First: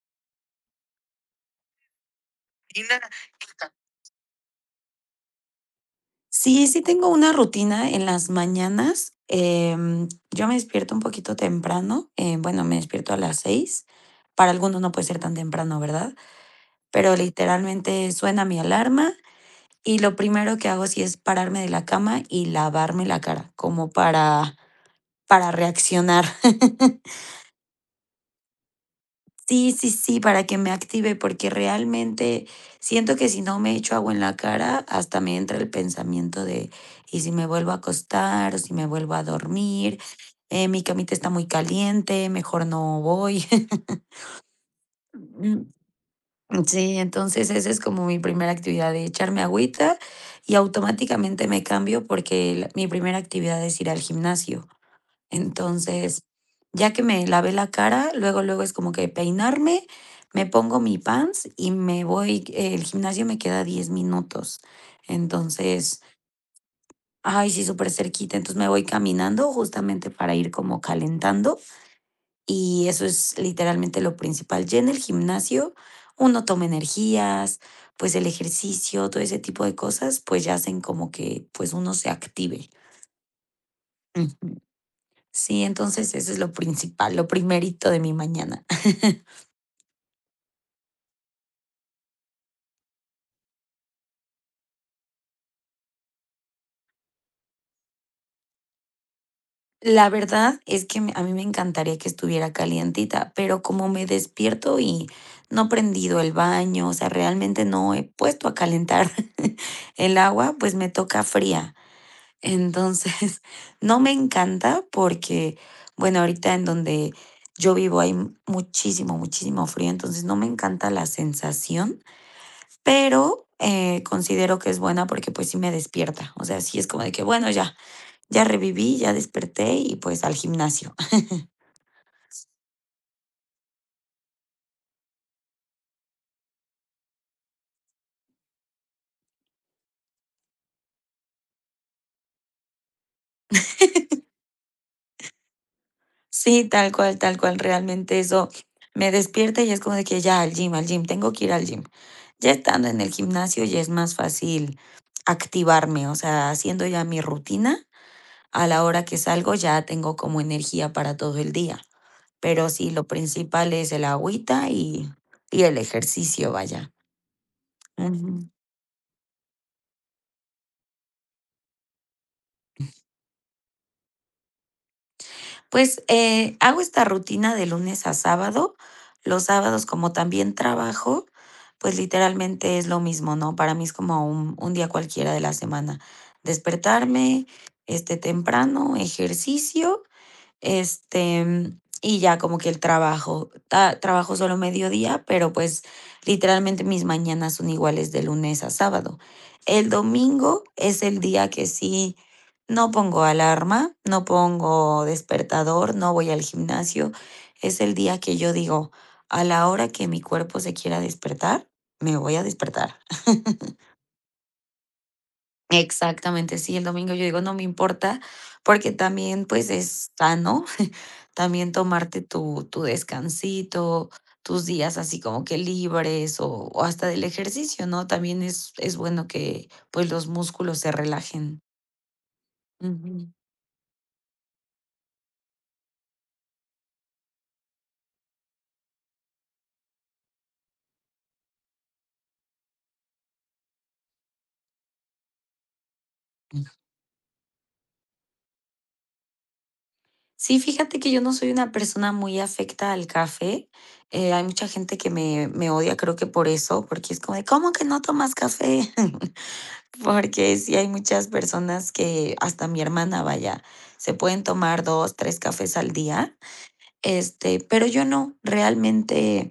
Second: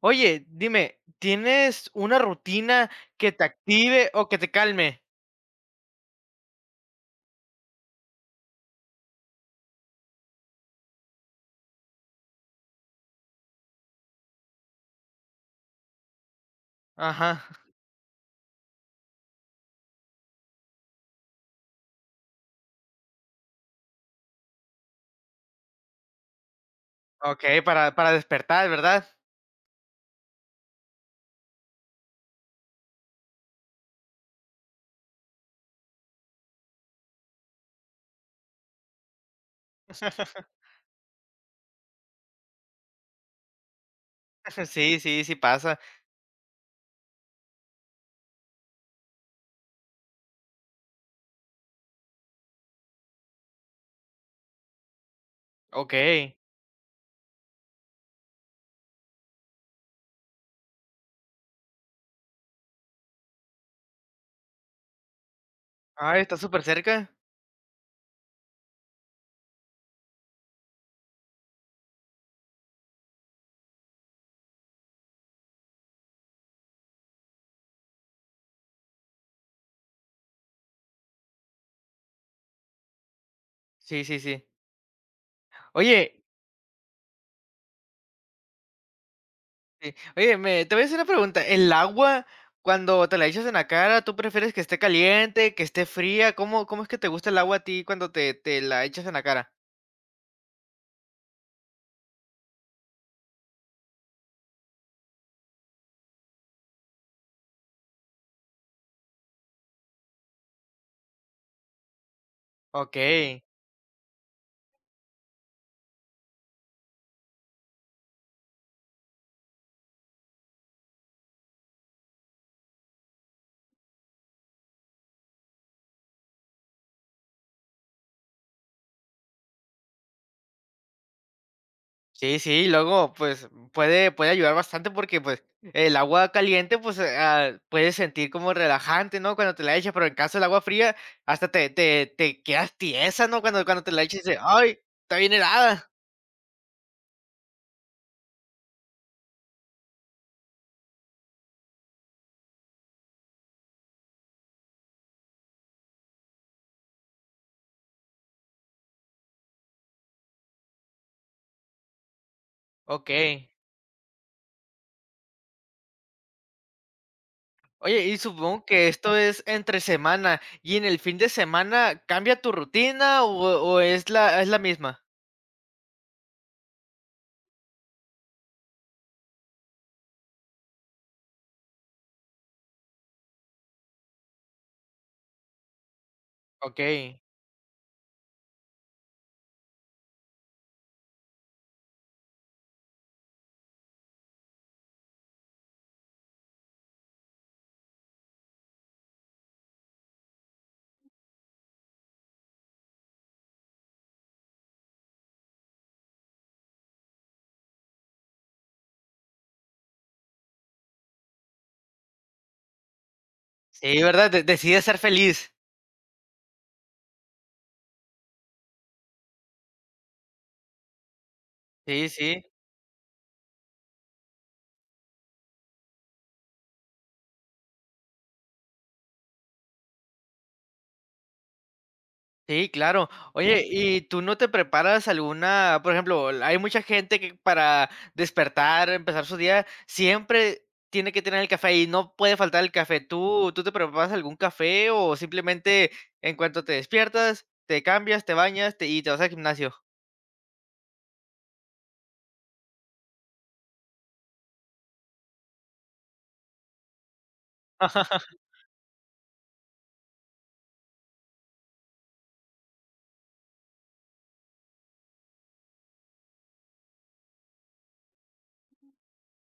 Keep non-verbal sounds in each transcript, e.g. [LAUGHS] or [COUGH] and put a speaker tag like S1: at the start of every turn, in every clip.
S1: Oye, dime, ¿tienes una rutina que te active o que te calme?
S2: Sí, sí tengo una rutina en las mañanas. Yo me despierto un poquito temprano. Bueno, me despierto a las 6. Para algunos no puede ser tan temprano, ¿verdad? Pero
S1: Ajá.
S2: literalmente suena mi alarma y lo primero que hago sí es pararme de la cama y lavarme la cara, como para reaccionar. [LAUGHS]
S1: Okey, para despertar, ¿verdad?
S2: Sí, sí, sí, para que me active, porque realmente siento que si no me echo agua en la cara, hasta me entra el pensamiento de, ¿y si me vuelvo a acostar o si me vuelvo a dormir?
S1: [LAUGHS]
S2: Mi camita está muy caliente, mejor no voy. [LAUGHS]
S1: Sí, sí, sí
S2: Mm,
S1: pasa.
S2: Sí, entonces esa es como mi primera actividad de echarme agüita y automáticamente me cambio porque mi primera actividad es ir al gimnasio. Entonces,
S1: Okey.
S2: ya que me lavé la cara, luego, luego es como que peinarme, me pongo mi pants y me voy, el gimnasio me queda 10 minutos. Entonces,
S1: Ah, está súper cerca.
S2: ay, sí, súper cerquita. Entonces me voy caminando justamente para ir como calentando y eso es literalmente lo principal. Ya en el gimnasio uno toma energías, pues el ejercicio, todo ese tipo de cosas, pues ya hacen como que pues uno se active.
S1: Sí, sí, sí.
S2: Ujú. Sí, entonces
S1: Oye,
S2: eso es lo principal, lo primerito de mi mañana. [LAUGHS]
S1: oye, me te voy a hacer una pregunta, ¿el agua cuando te la echas en la cara, tú prefieres que esté caliente, que esté fría? ¿Cómo es que te gusta el agua a ti cuando te la echas en la cara?
S2: La verdad es que a mí me encantaría que estuviera calientita, pero como me despierto y no he prendido el baño, o sea, realmente no he puesto a calentar [LAUGHS] el agua, pues me toca fría. Entonces,
S1: Okey.
S2: [LAUGHS] no me encanta porque, bueno, ahorita en donde yo vivo hay muchísimo, muchísimo frío, entonces no me encanta la sensación. Pero, considero que es buena porque, pues, sí me despierta. O sea, sí es como de que, bueno, ya, ya reviví, ya desperté y, pues, al gimnasio. [LAUGHS]
S1: Sí, sí, luego, pues, puede ayudar bastante porque, pues, el agua caliente, pues, puedes sentir como relajante, ¿no?, cuando te la echas, pero en caso del agua fría, hasta te quedas tiesa, ¿no?, cuando te la echas, dices: "Ay, está bien helada".
S2: Sí, tal cual, tal cual. Realmente eso me despierta y es como de que ya al gym, tengo que ir al gym. Ya estando en el gimnasio ya es más fácil activarme, o sea, haciendo ya mi rutina, a la hora que salgo ya tengo como energía para todo el día. Pero sí, lo
S1: Okey.
S2: principal es el agüita y el ejercicio, vaya.
S1: Oye, y
S2: Ujú.
S1: supongo que esto es entre semana, ¿y en el fin de semana cambia tu rutina o o es la misma?
S2: Pues, hago esta rutina de lunes a sábado. Los sábados, como también trabajo, pues, literalmente es lo mismo, ¿no? Para mí es como un día cualquiera de la semana.
S1: Okey.
S2: Despertarme, este, temprano, ejercicio, este, y ya como que el trabajo, ta trabajo solo mediodía, pero, pues, literalmente mis mañanas son iguales de lunes a sábado. El domingo es el día que sí no pongo alarma, no pongo despertador, no voy al gimnasio. Es el día que yo digo: "A la hora que mi cuerpo se quiera despertar, me voy a despertar".
S1: Sí, ¿verdad? De decides ser feliz.
S2: Exactamente, sí, el domingo yo digo: "No me importa", porque también, pues, es sano [LAUGHS] también
S1: Sí,
S2: tomarte
S1: sí.
S2: tu descansito, tus días así como que libres o hasta del ejercicio, ¿no? También es bueno que, pues, los músculos se relajen.
S1: Sí, claro.
S2: Ujú.
S1: Oye, ¿y tú no te preparas alguna? Por ejemplo, hay mucha gente que para despertar, empezar su día, siempre tiene que tener el café y no puede faltar el café. ¿Tú te preparas algún café o simplemente en cuanto te despiertas, te cambias, y te vas al gimnasio?
S2: Sí, fíjate que yo no soy una persona muy afecta al café, hay mucha gente que me odia, creo que por eso, porque es como de: "¿Cómo que no tomas
S1: [LAUGHS]
S2: café?" [LAUGHS] Porque sí hay muchas personas que hasta mi hermana, vaya, se pueden tomar 2 3 cafés al día, este, pero yo no, realmente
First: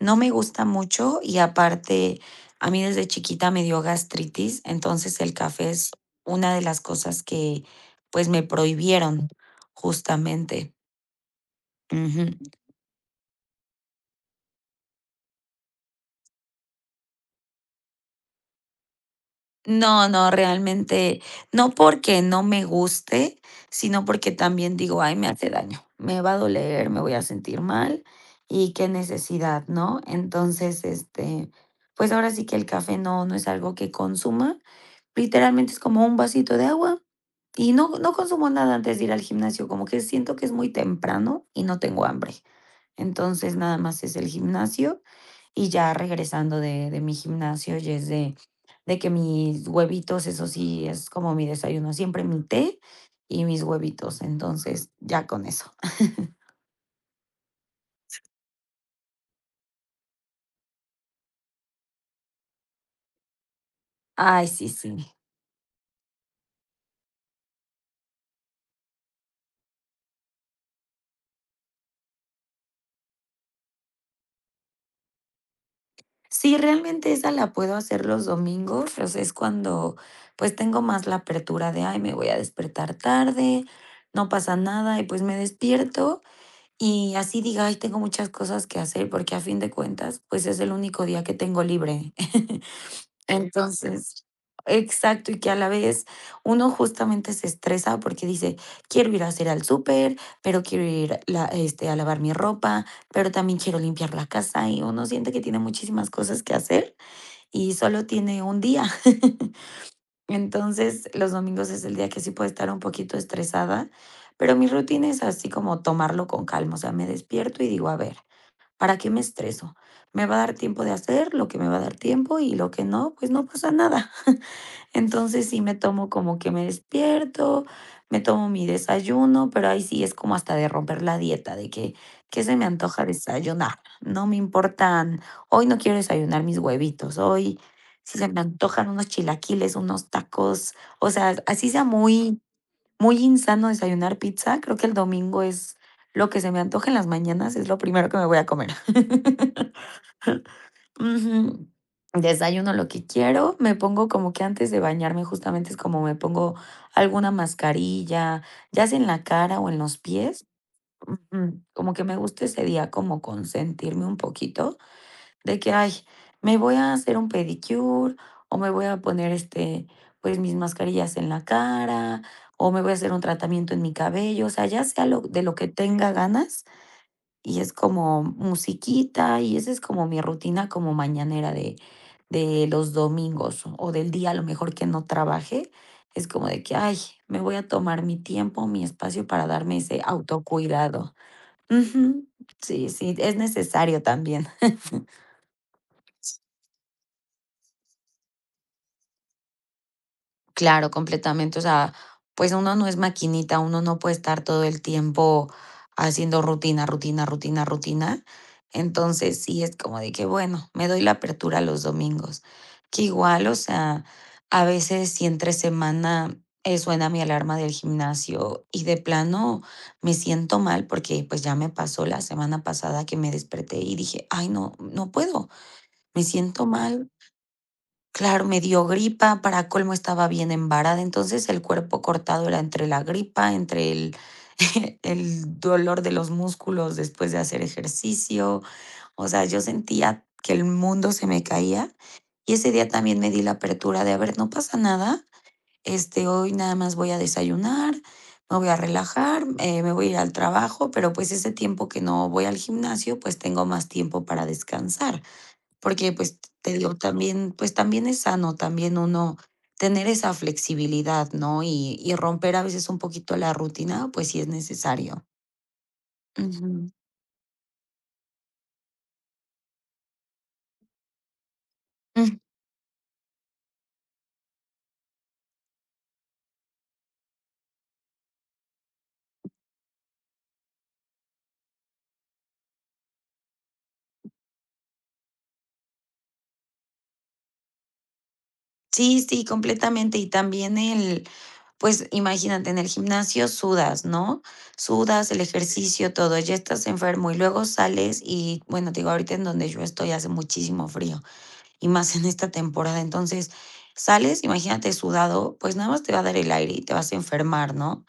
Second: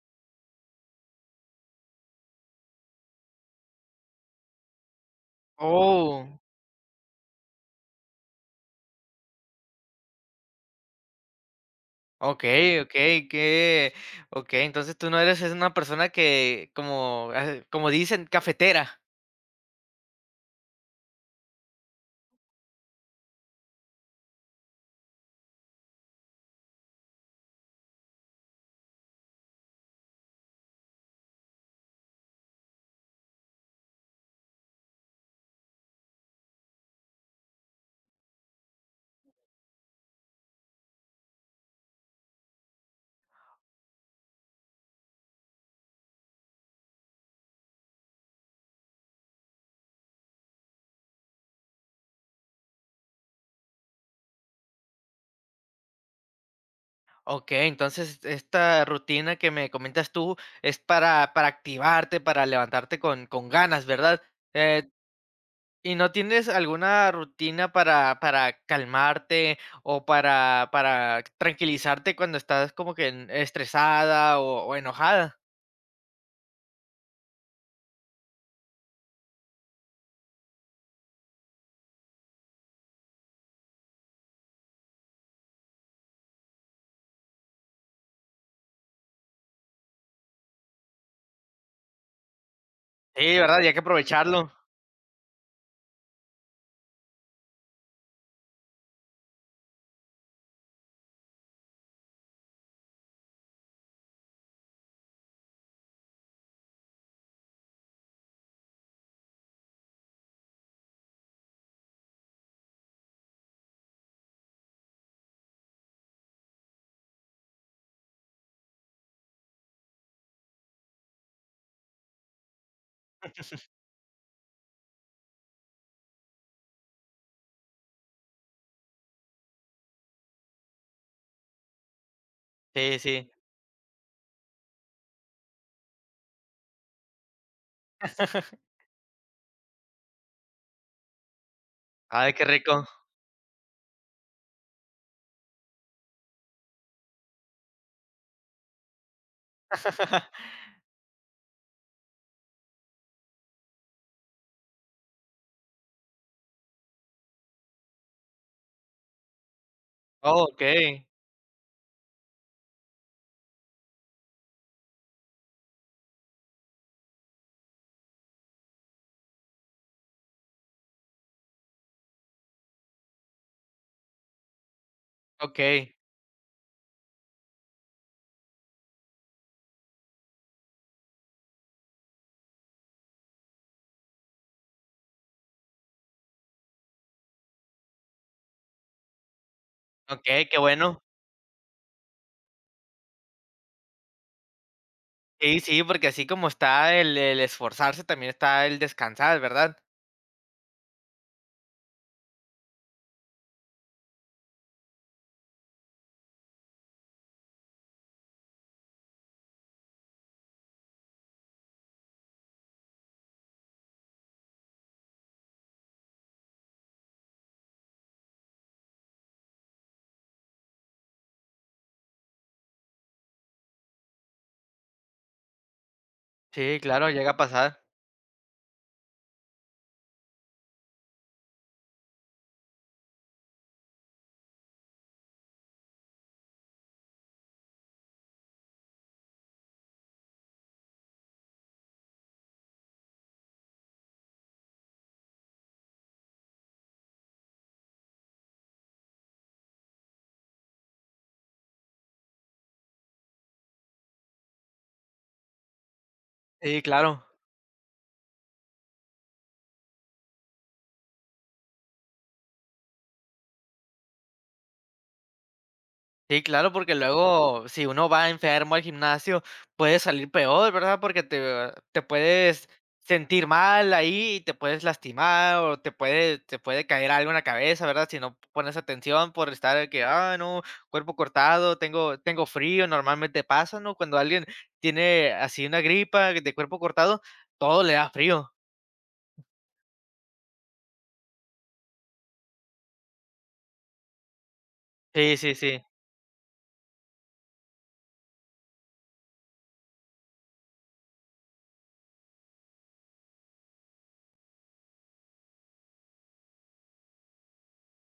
S2: no me gusta mucho y aparte a mí desde chiquita me dio gastritis, entonces el café es
S1: Oh,
S2: una de las cosas que, pues, me prohibieron justamente. Ujú.
S1: ok, ok, que, ok, entonces tú no eres es una persona que, como, ah, como dicen, cafetera.
S2: No, no, realmente no porque no me guste, sino porque también digo: "Ay, me hace daño, me va a doler, me voy a sentir mal y qué necesidad", ¿no? Entonces, este, pues ahora sí que el café no es algo que consuma, literalmente es como un vasito de agua y no consumo nada antes de ir al gimnasio, como que siento que es muy temprano y no tengo hambre. Entonces, nada más es el gimnasio y ya regresando de mi gimnasio, ya es de que mis huevitos, eso sí, es como mi desayuno, siempre mi té y mis huevitos, entonces, ya con eso.
S1: Okey, entonces esta rutina que me comentas tú es para activarte, para levantarte con ganas, ¿verdad?
S2: Ay, sí,
S1: Eh,
S2: sí.
S1: ¿Y no tienes alguna rutina para calmarte o para tranquilizarte cuando estás como que en estresada o enojada?
S2: Sí, realmente esa la puedo hacer los domingos, o sea, es cuando, pues, tengo más la apertura de: "Ay, me voy a despertar tarde, no pasa nada", y, pues, me despierto. Y así diga: "Ay, tengo muchas cosas que hacer", porque a fin de cuentas, pues, es el único día que tengo libre. [LAUGHS]
S1: Sí, ¿verdad? Y hay que
S2: Entonces
S1: aprovecharlo.
S2: exacto, y que a la vez uno justamente se estresa porque dice: "Quiero ir a hacer al súper, pero quiero ir la este, a lavar mi ropa, pero también quiero limpiar la casa", y uno siente que tiene muchísimas cosas que hacer y solo tiene un día. [LAUGHS] Entonces, los domingos es el día que sí puedo estar un poquito estresada, pero mi rutina es así como tomarlo con calma, o sea, me despierto y digo, a ver, ¿para qué me estreso? Me va a dar tiempo de hacer lo que me va a dar tiempo y lo que no, pues no pasa nada. Entonces sí me tomo como que me despierto, me tomo mi desayuno, pero ahí sí es como hasta de romper la dieta, de que, ¿qué se me
S1: Sí,
S2: antoja
S1: sí.
S2: desayunar? No me importan, hoy no quiero desayunar mis huevitos, hoy si se me antojan unos chilaquiles, unos tacos, o sea, así sea
S1: Ay,
S2: muy,
S1: qué rico.
S2: muy insano desayunar pizza, creo que el domingo es lo que se me antoja en las mañanas, es lo primero que me voy a comer. [LAUGHS]
S1: [LAUGHS]
S2: Ujú. Desayuno lo que quiero, me pongo como que antes de bañarme justamente es como me pongo alguna mascarilla, ya sea en la cara o en los
S1: Oh,
S2: pies.
S1: okey,
S2: Ujú. Como que me gusta ese día como consentirme un poquito de que, ay, me voy a hacer un pedicure o me voy a poner este, pues mis mascarillas en la cara o me voy a hacer un tratamiento en mi cabello, o sea, ya sea lo, de lo que
S1: okey,
S2: tenga ganas y es como musiquita, y esa es como mi rutina como mañanera de los domingos, o del día, a lo mejor, que no trabaje. Es como de que: "Ay, me voy a tomar mi tiempo, mi espacio para darme ese
S1: okey, qué bueno.
S2: autocuidado". Ujú. Sí, sí, es necesario también.
S1: Sí, sí, porque así como está el esforzarse, también está el descansar, ¿verdad?
S2: Claro, completamente. O sea, pues uno no es maquinita, uno no puede estar todo el tiempo haciendo rutina, rutina, rutina, rutina. Entonces, sí es como de que, bueno, me doy la apertura los domingos. Que igual, o sea, a veces si entre semana suena mi alarma del gimnasio y de plano me siento mal porque pues ya me pasó la semana pasada que me desperté y dije, ay, no, no puedo, me siento
S1: Sí, claro,
S2: mal.
S1: llega a pasar.
S2: Claro, me dio gripa, para colmo estaba bien embarada, entonces el cuerpo cortado era entre la gripa, entre el [LAUGHS] el dolor de los músculos después de hacer ejercicio, o sea, yo sentía que el mundo se me caía, y ese día también me di la apertura de, a ver, no pasa nada, este, hoy nada más voy a desayunar, me voy a relajar, me voy a ir al trabajo, pero, pues, ese tiempo que no voy al gimnasio, pues, tengo más tiempo para descansar. Porque, pues, te
S1: Sí,
S2: digo,
S1: claro.
S2: también, pues, también es sano, también uno tener esa flexibilidad, ¿no? Y romper a veces un poquito la rutina, pues, sí es necesario.
S1: Sí, claro,
S2: Ujú.
S1: porque luego si uno va enfermo al gimnasio, puede salir peor, ¿verdad? Porque te
S2: Mm,
S1: puedes sentir mal ahí y te puedes lastimar o te puede caer algo en la cabeza, ¿verdad? Si no pones atención por estar de que: "Ah, no, cuerpo cortado, tengo frío", normalmente pasa, ¿no? Cuando alguien tiene así una gripa de cuerpo cortado, todo le da frío.
S2: sí, sí, completamente. Y también el, pues, imagínate, en el gimnasio sudas, ¿no? Sudas,
S1: Sí,
S2: el
S1: sí, sí.
S2: ejercicio, todo, ya estás enfermo y luego sales y, bueno, te digo, ahorita en donde yo estoy hace muchísimo frío y más en esta temporada. Entonces, sales, imagínate sudado, pues, nada más te va a dar el aire y te vas a enfermar, ¿no?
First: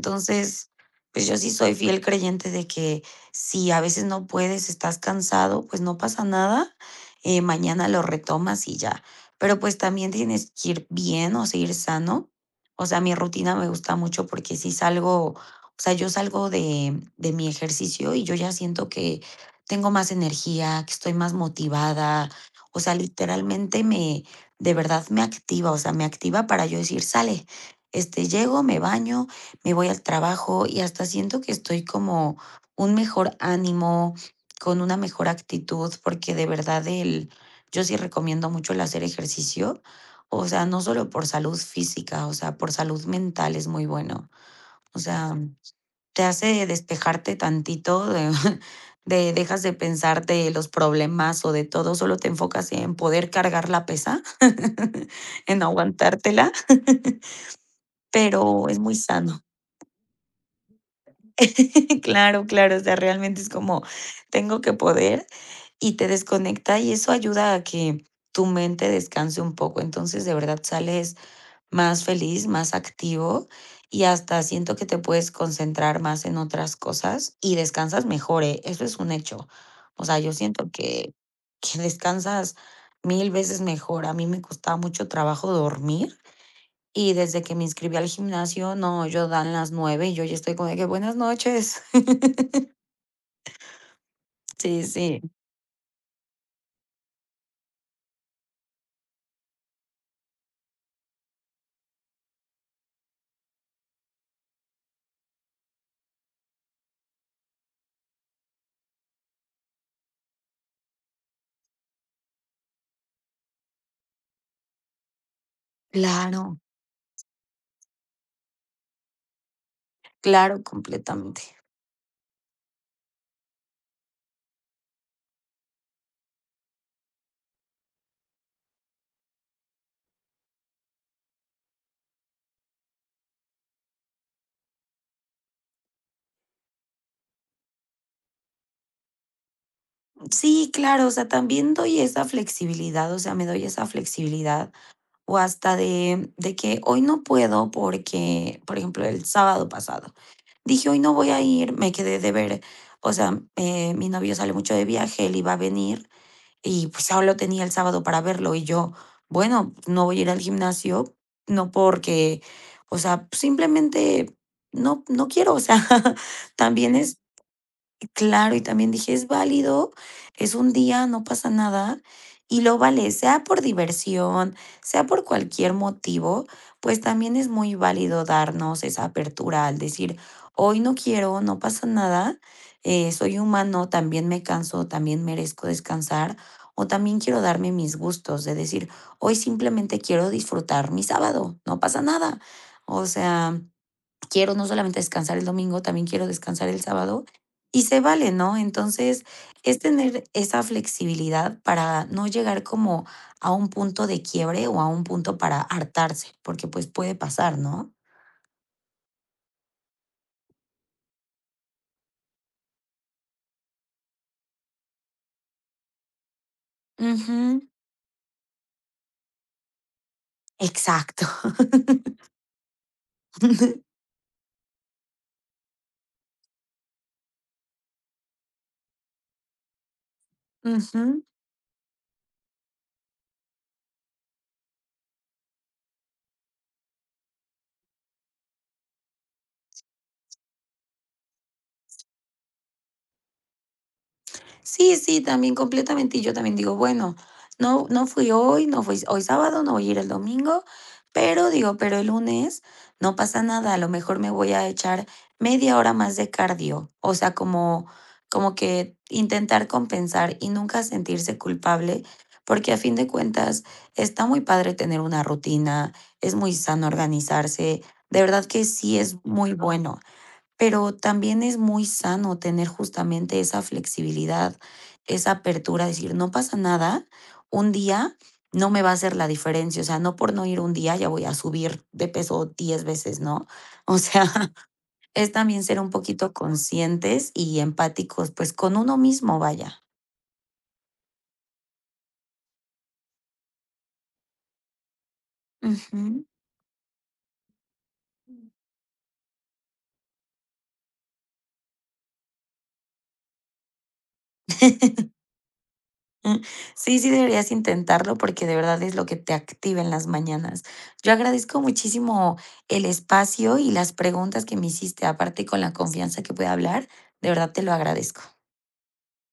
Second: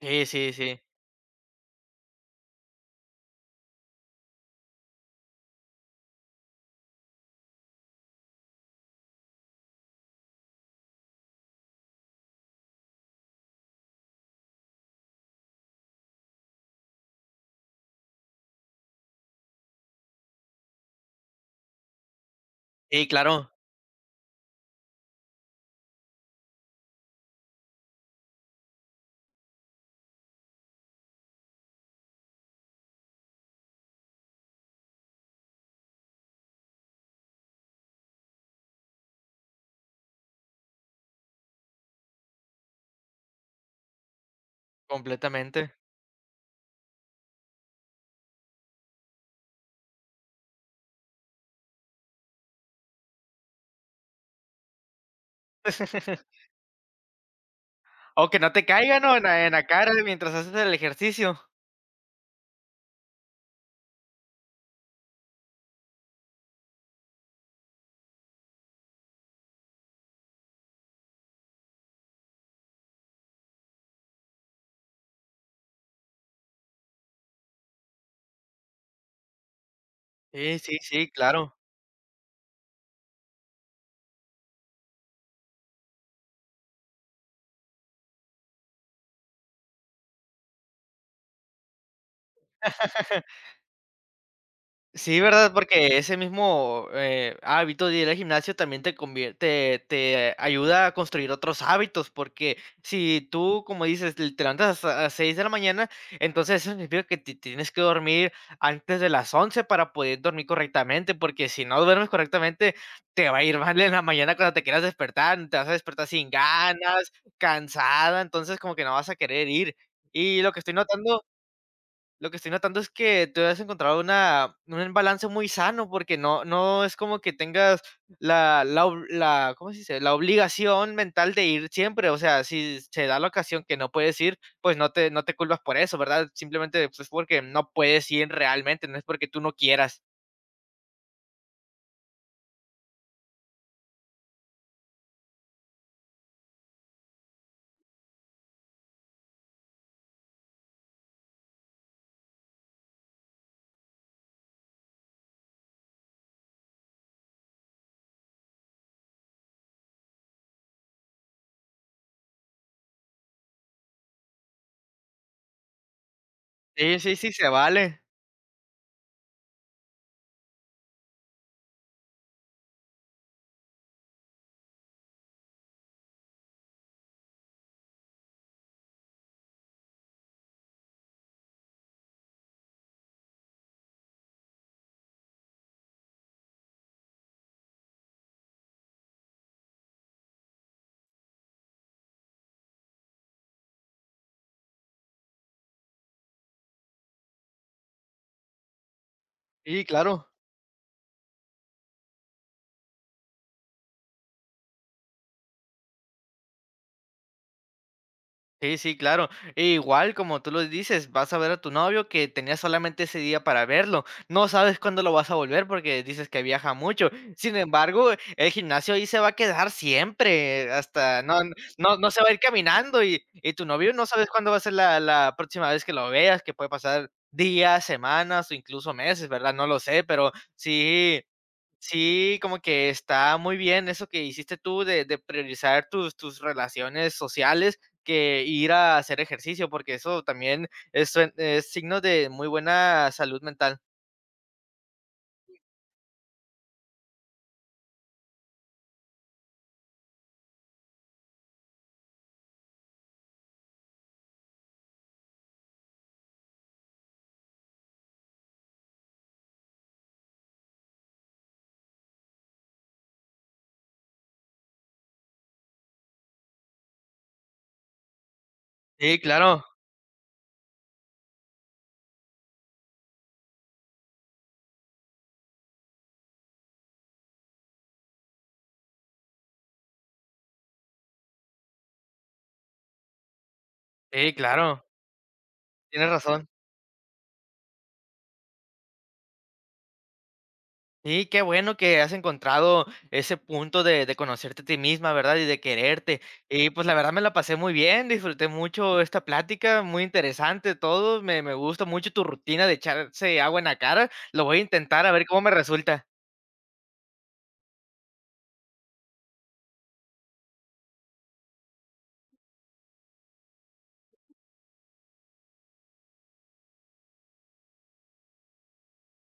S1: Sí, sí, sí.
S2: pues yo sí soy fiel creyente de que si a veces no puedes, estás cansado, pues no pasa nada, mañana lo retomas y ya. Pero pues también tienes que ir bien, o sea, ir sano. O sea, mi rutina me gusta mucho porque si salgo, o sea, yo salgo de mi ejercicio y yo ya siento que tengo más energía, que estoy más motivada. O sea,
S1: Sí, claro,
S2: literalmente me, de verdad me activa, o sea, me activa para yo decir, sale, este, llego, me baño, me voy al trabajo y hasta siento que estoy como un mejor ánimo, con una mejor actitud, porque de verdad el yo sí recomiendo mucho el hacer ejercicio, o sea, no solo por salud física, o sea, por salud mental es muy bueno. O sea,
S1: completamente.
S2: te hace despejarte tantito de [LAUGHS] de dejas de pensar de los problemas o de todo, solo te enfocas en poder cargar la pesa, [LAUGHS] en
S1: [LAUGHS]
S2: aguantártela, [LAUGHS]
S1: O que no te
S2: pero es muy
S1: caigan, ¿no? En la
S2: sano.
S1: en la cara mientras haces el ejercicio.
S2: [LAUGHS] Claro, claro, o sea, realmente es como, tengo que poder, y te desconecta, y eso ayuda a que tu mente descanse un poco. Entonces, de verdad sales más feliz, más activo, y hasta siento que te puedes concentrar más en otras cosas y descansas mejor, ¿eh? Eso es un hecho. O sea, yo
S1: Sí,
S2: siento
S1: sí, sí, claro.
S2: que descansas 1000 veces mejor. A mí me costaba mucho trabajo dormir, y desde que me inscribí al gimnasio, no, yo dan las 9 y yo ya estoy como de que: "Buenas noches". Sí,
S1: Sí,
S2: sí,
S1: ¿verdad? Porque ese mismo, hábito de ir al gimnasio también te ayuda a construir otros hábitos, porque si tú, como dices, te levantas a las 6 de la mañana, entonces eso significa que te tienes que dormir antes de las 11 para poder dormir correctamente, porque si no duermes correctamente, te va a ir mal en la mañana cuando te quieras despertar, te vas a despertar sin
S2: claro,
S1: ganas, cansada, entonces como que no vas a querer ir. Y lo que
S2: claro,
S1: estoy notando
S2: completamente.
S1: lo que estoy notando es que tú has encontrado una un balance muy sano, porque no es como que tengas la, ¿cómo se dice?, la obligación mental de ir siempre, o sea, si se da la ocasión que no puedes ir, pues no te culpas por eso, ¿verdad? Simplemente, pues, porque no puedes ir realmente, no es porque tú no quieras.
S2: Sí, claro, o sea, también doy esa flexibilidad, o sea, me doy esa flexibilidad o hasta de que hoy no puedo porque, por ejemplo, el sábado pasado, dije, hoy no voy a ir, me quedé de ver, o sea, mi novio sale mucho de viaje, él iba a venir y pues solo tenía el sábado para verlo y yo, bueno, no voy a ir al gimnasio, no porque, o sea, simplemente no, no quiero, o sea, [LAUGHS] también
S1: Sí, sí,
S2: es.
S1: sí, se vale.
S2: Claro, y también dije, es válido, es un día, no pasa nada, y lo vale, sea por diversión, sea por cualquier motivo, pues también es muy válido darnos esa apertura al decir, hoy no quiero, no pasa nada, soy humano, también me canso, también merezco descansar, o también quiero darme mis gustos, de decir, hoy simplemente quiero disfrutar mi sábado, no pasa nada. O sea, quiero no solamente descansar el domingo, también quiero descansar el sábado. Y se vale, ¿no? Entonces, es
S1: Sí,
S2: tener
S1: claro.
S2: esa flexibilidad para no llegar como a un punto de quiebre o a un punto para hartarse, porque pues puede pasar, ¿no?
S1: Sí, sí, claro. E igual, como tú lo dices, vas a ver a tu novio que tenías solamente ese día para verlo. No sabes cuándo lo vas a volver porque dices que viaja mucho. Sin
S2: Ujú,
S1: embargo, el gimnasio ahí se va a quedar siempre, hasta
S2: exacto.
S1: no, no, no se va a ir caminando y tu novio
S2: [LAUGHS]
S1: no sabes cuándo va a ser la próxima vez que lo veas, que puede pasar días, semanas o incluso meses, ¿verdad? No lo sé, pero sí.
S2: Ujú.
S1: Sí, como que está muy bien eso que hiciste tú de priorizar tus relaciones sociales que ir a hacer ejercicio, porque eso también es signo de muy buena salud mental.
S2: Sí, sí, también completamente. Y yo también digo, bueno, no, no fui hoy, no fui hoy sábado, no voy a ir el domingo, pero digo, pero el lunes no pasa nada, a lo mejor me voy a echar media hora más de cardio, o sea, como, como que intentar compensar y nunca sentirse culpable, porque a fin de cuentas está muy padre tener una rutina, es muy sano organizarse, de verdad que sí es
S1: Sí,
S2: muy
S1: claro,
S2: bueno. Pero también es muy sano tener justamente esa flexibilidad, esa apertura, decir, no pasa nada, un día no me va a hacer la diferencia, o sea, no por no ir un día ya voy a subir de peso 10 veces, ¿no? O sea,
S1: sí,
S2: [LAUGHS]
S1: claro,
S2: es también ser un
S1: tienes
S2: poquito
S1: razón.
S2: conscientes y empáticos, pues con uno mismo, vaya.
S1: Sí, qué bueno que has encontrado ese punto de conocerte a ti misma, ¿verdad? Y de quererte.
S2: Ujú.
S1: Y, pues, la verdad me la pasé muy bien, disfruté mucho esta plática, muy interesante todo, me gusta mucho tu rutina de echarse agua en la cara, lo voy a intentar
S2: [LAUGHS]
S1: a ver cómo me resulta.
S2: Mm, sí, sí deberías intentarlo porque de verdad es lo que te activa en las mañanas. Yo agradezco muchísimo el espacio y las preguntas que me hiciste, aparte con la confianza que pude hablar, de verdad te lo agradezco.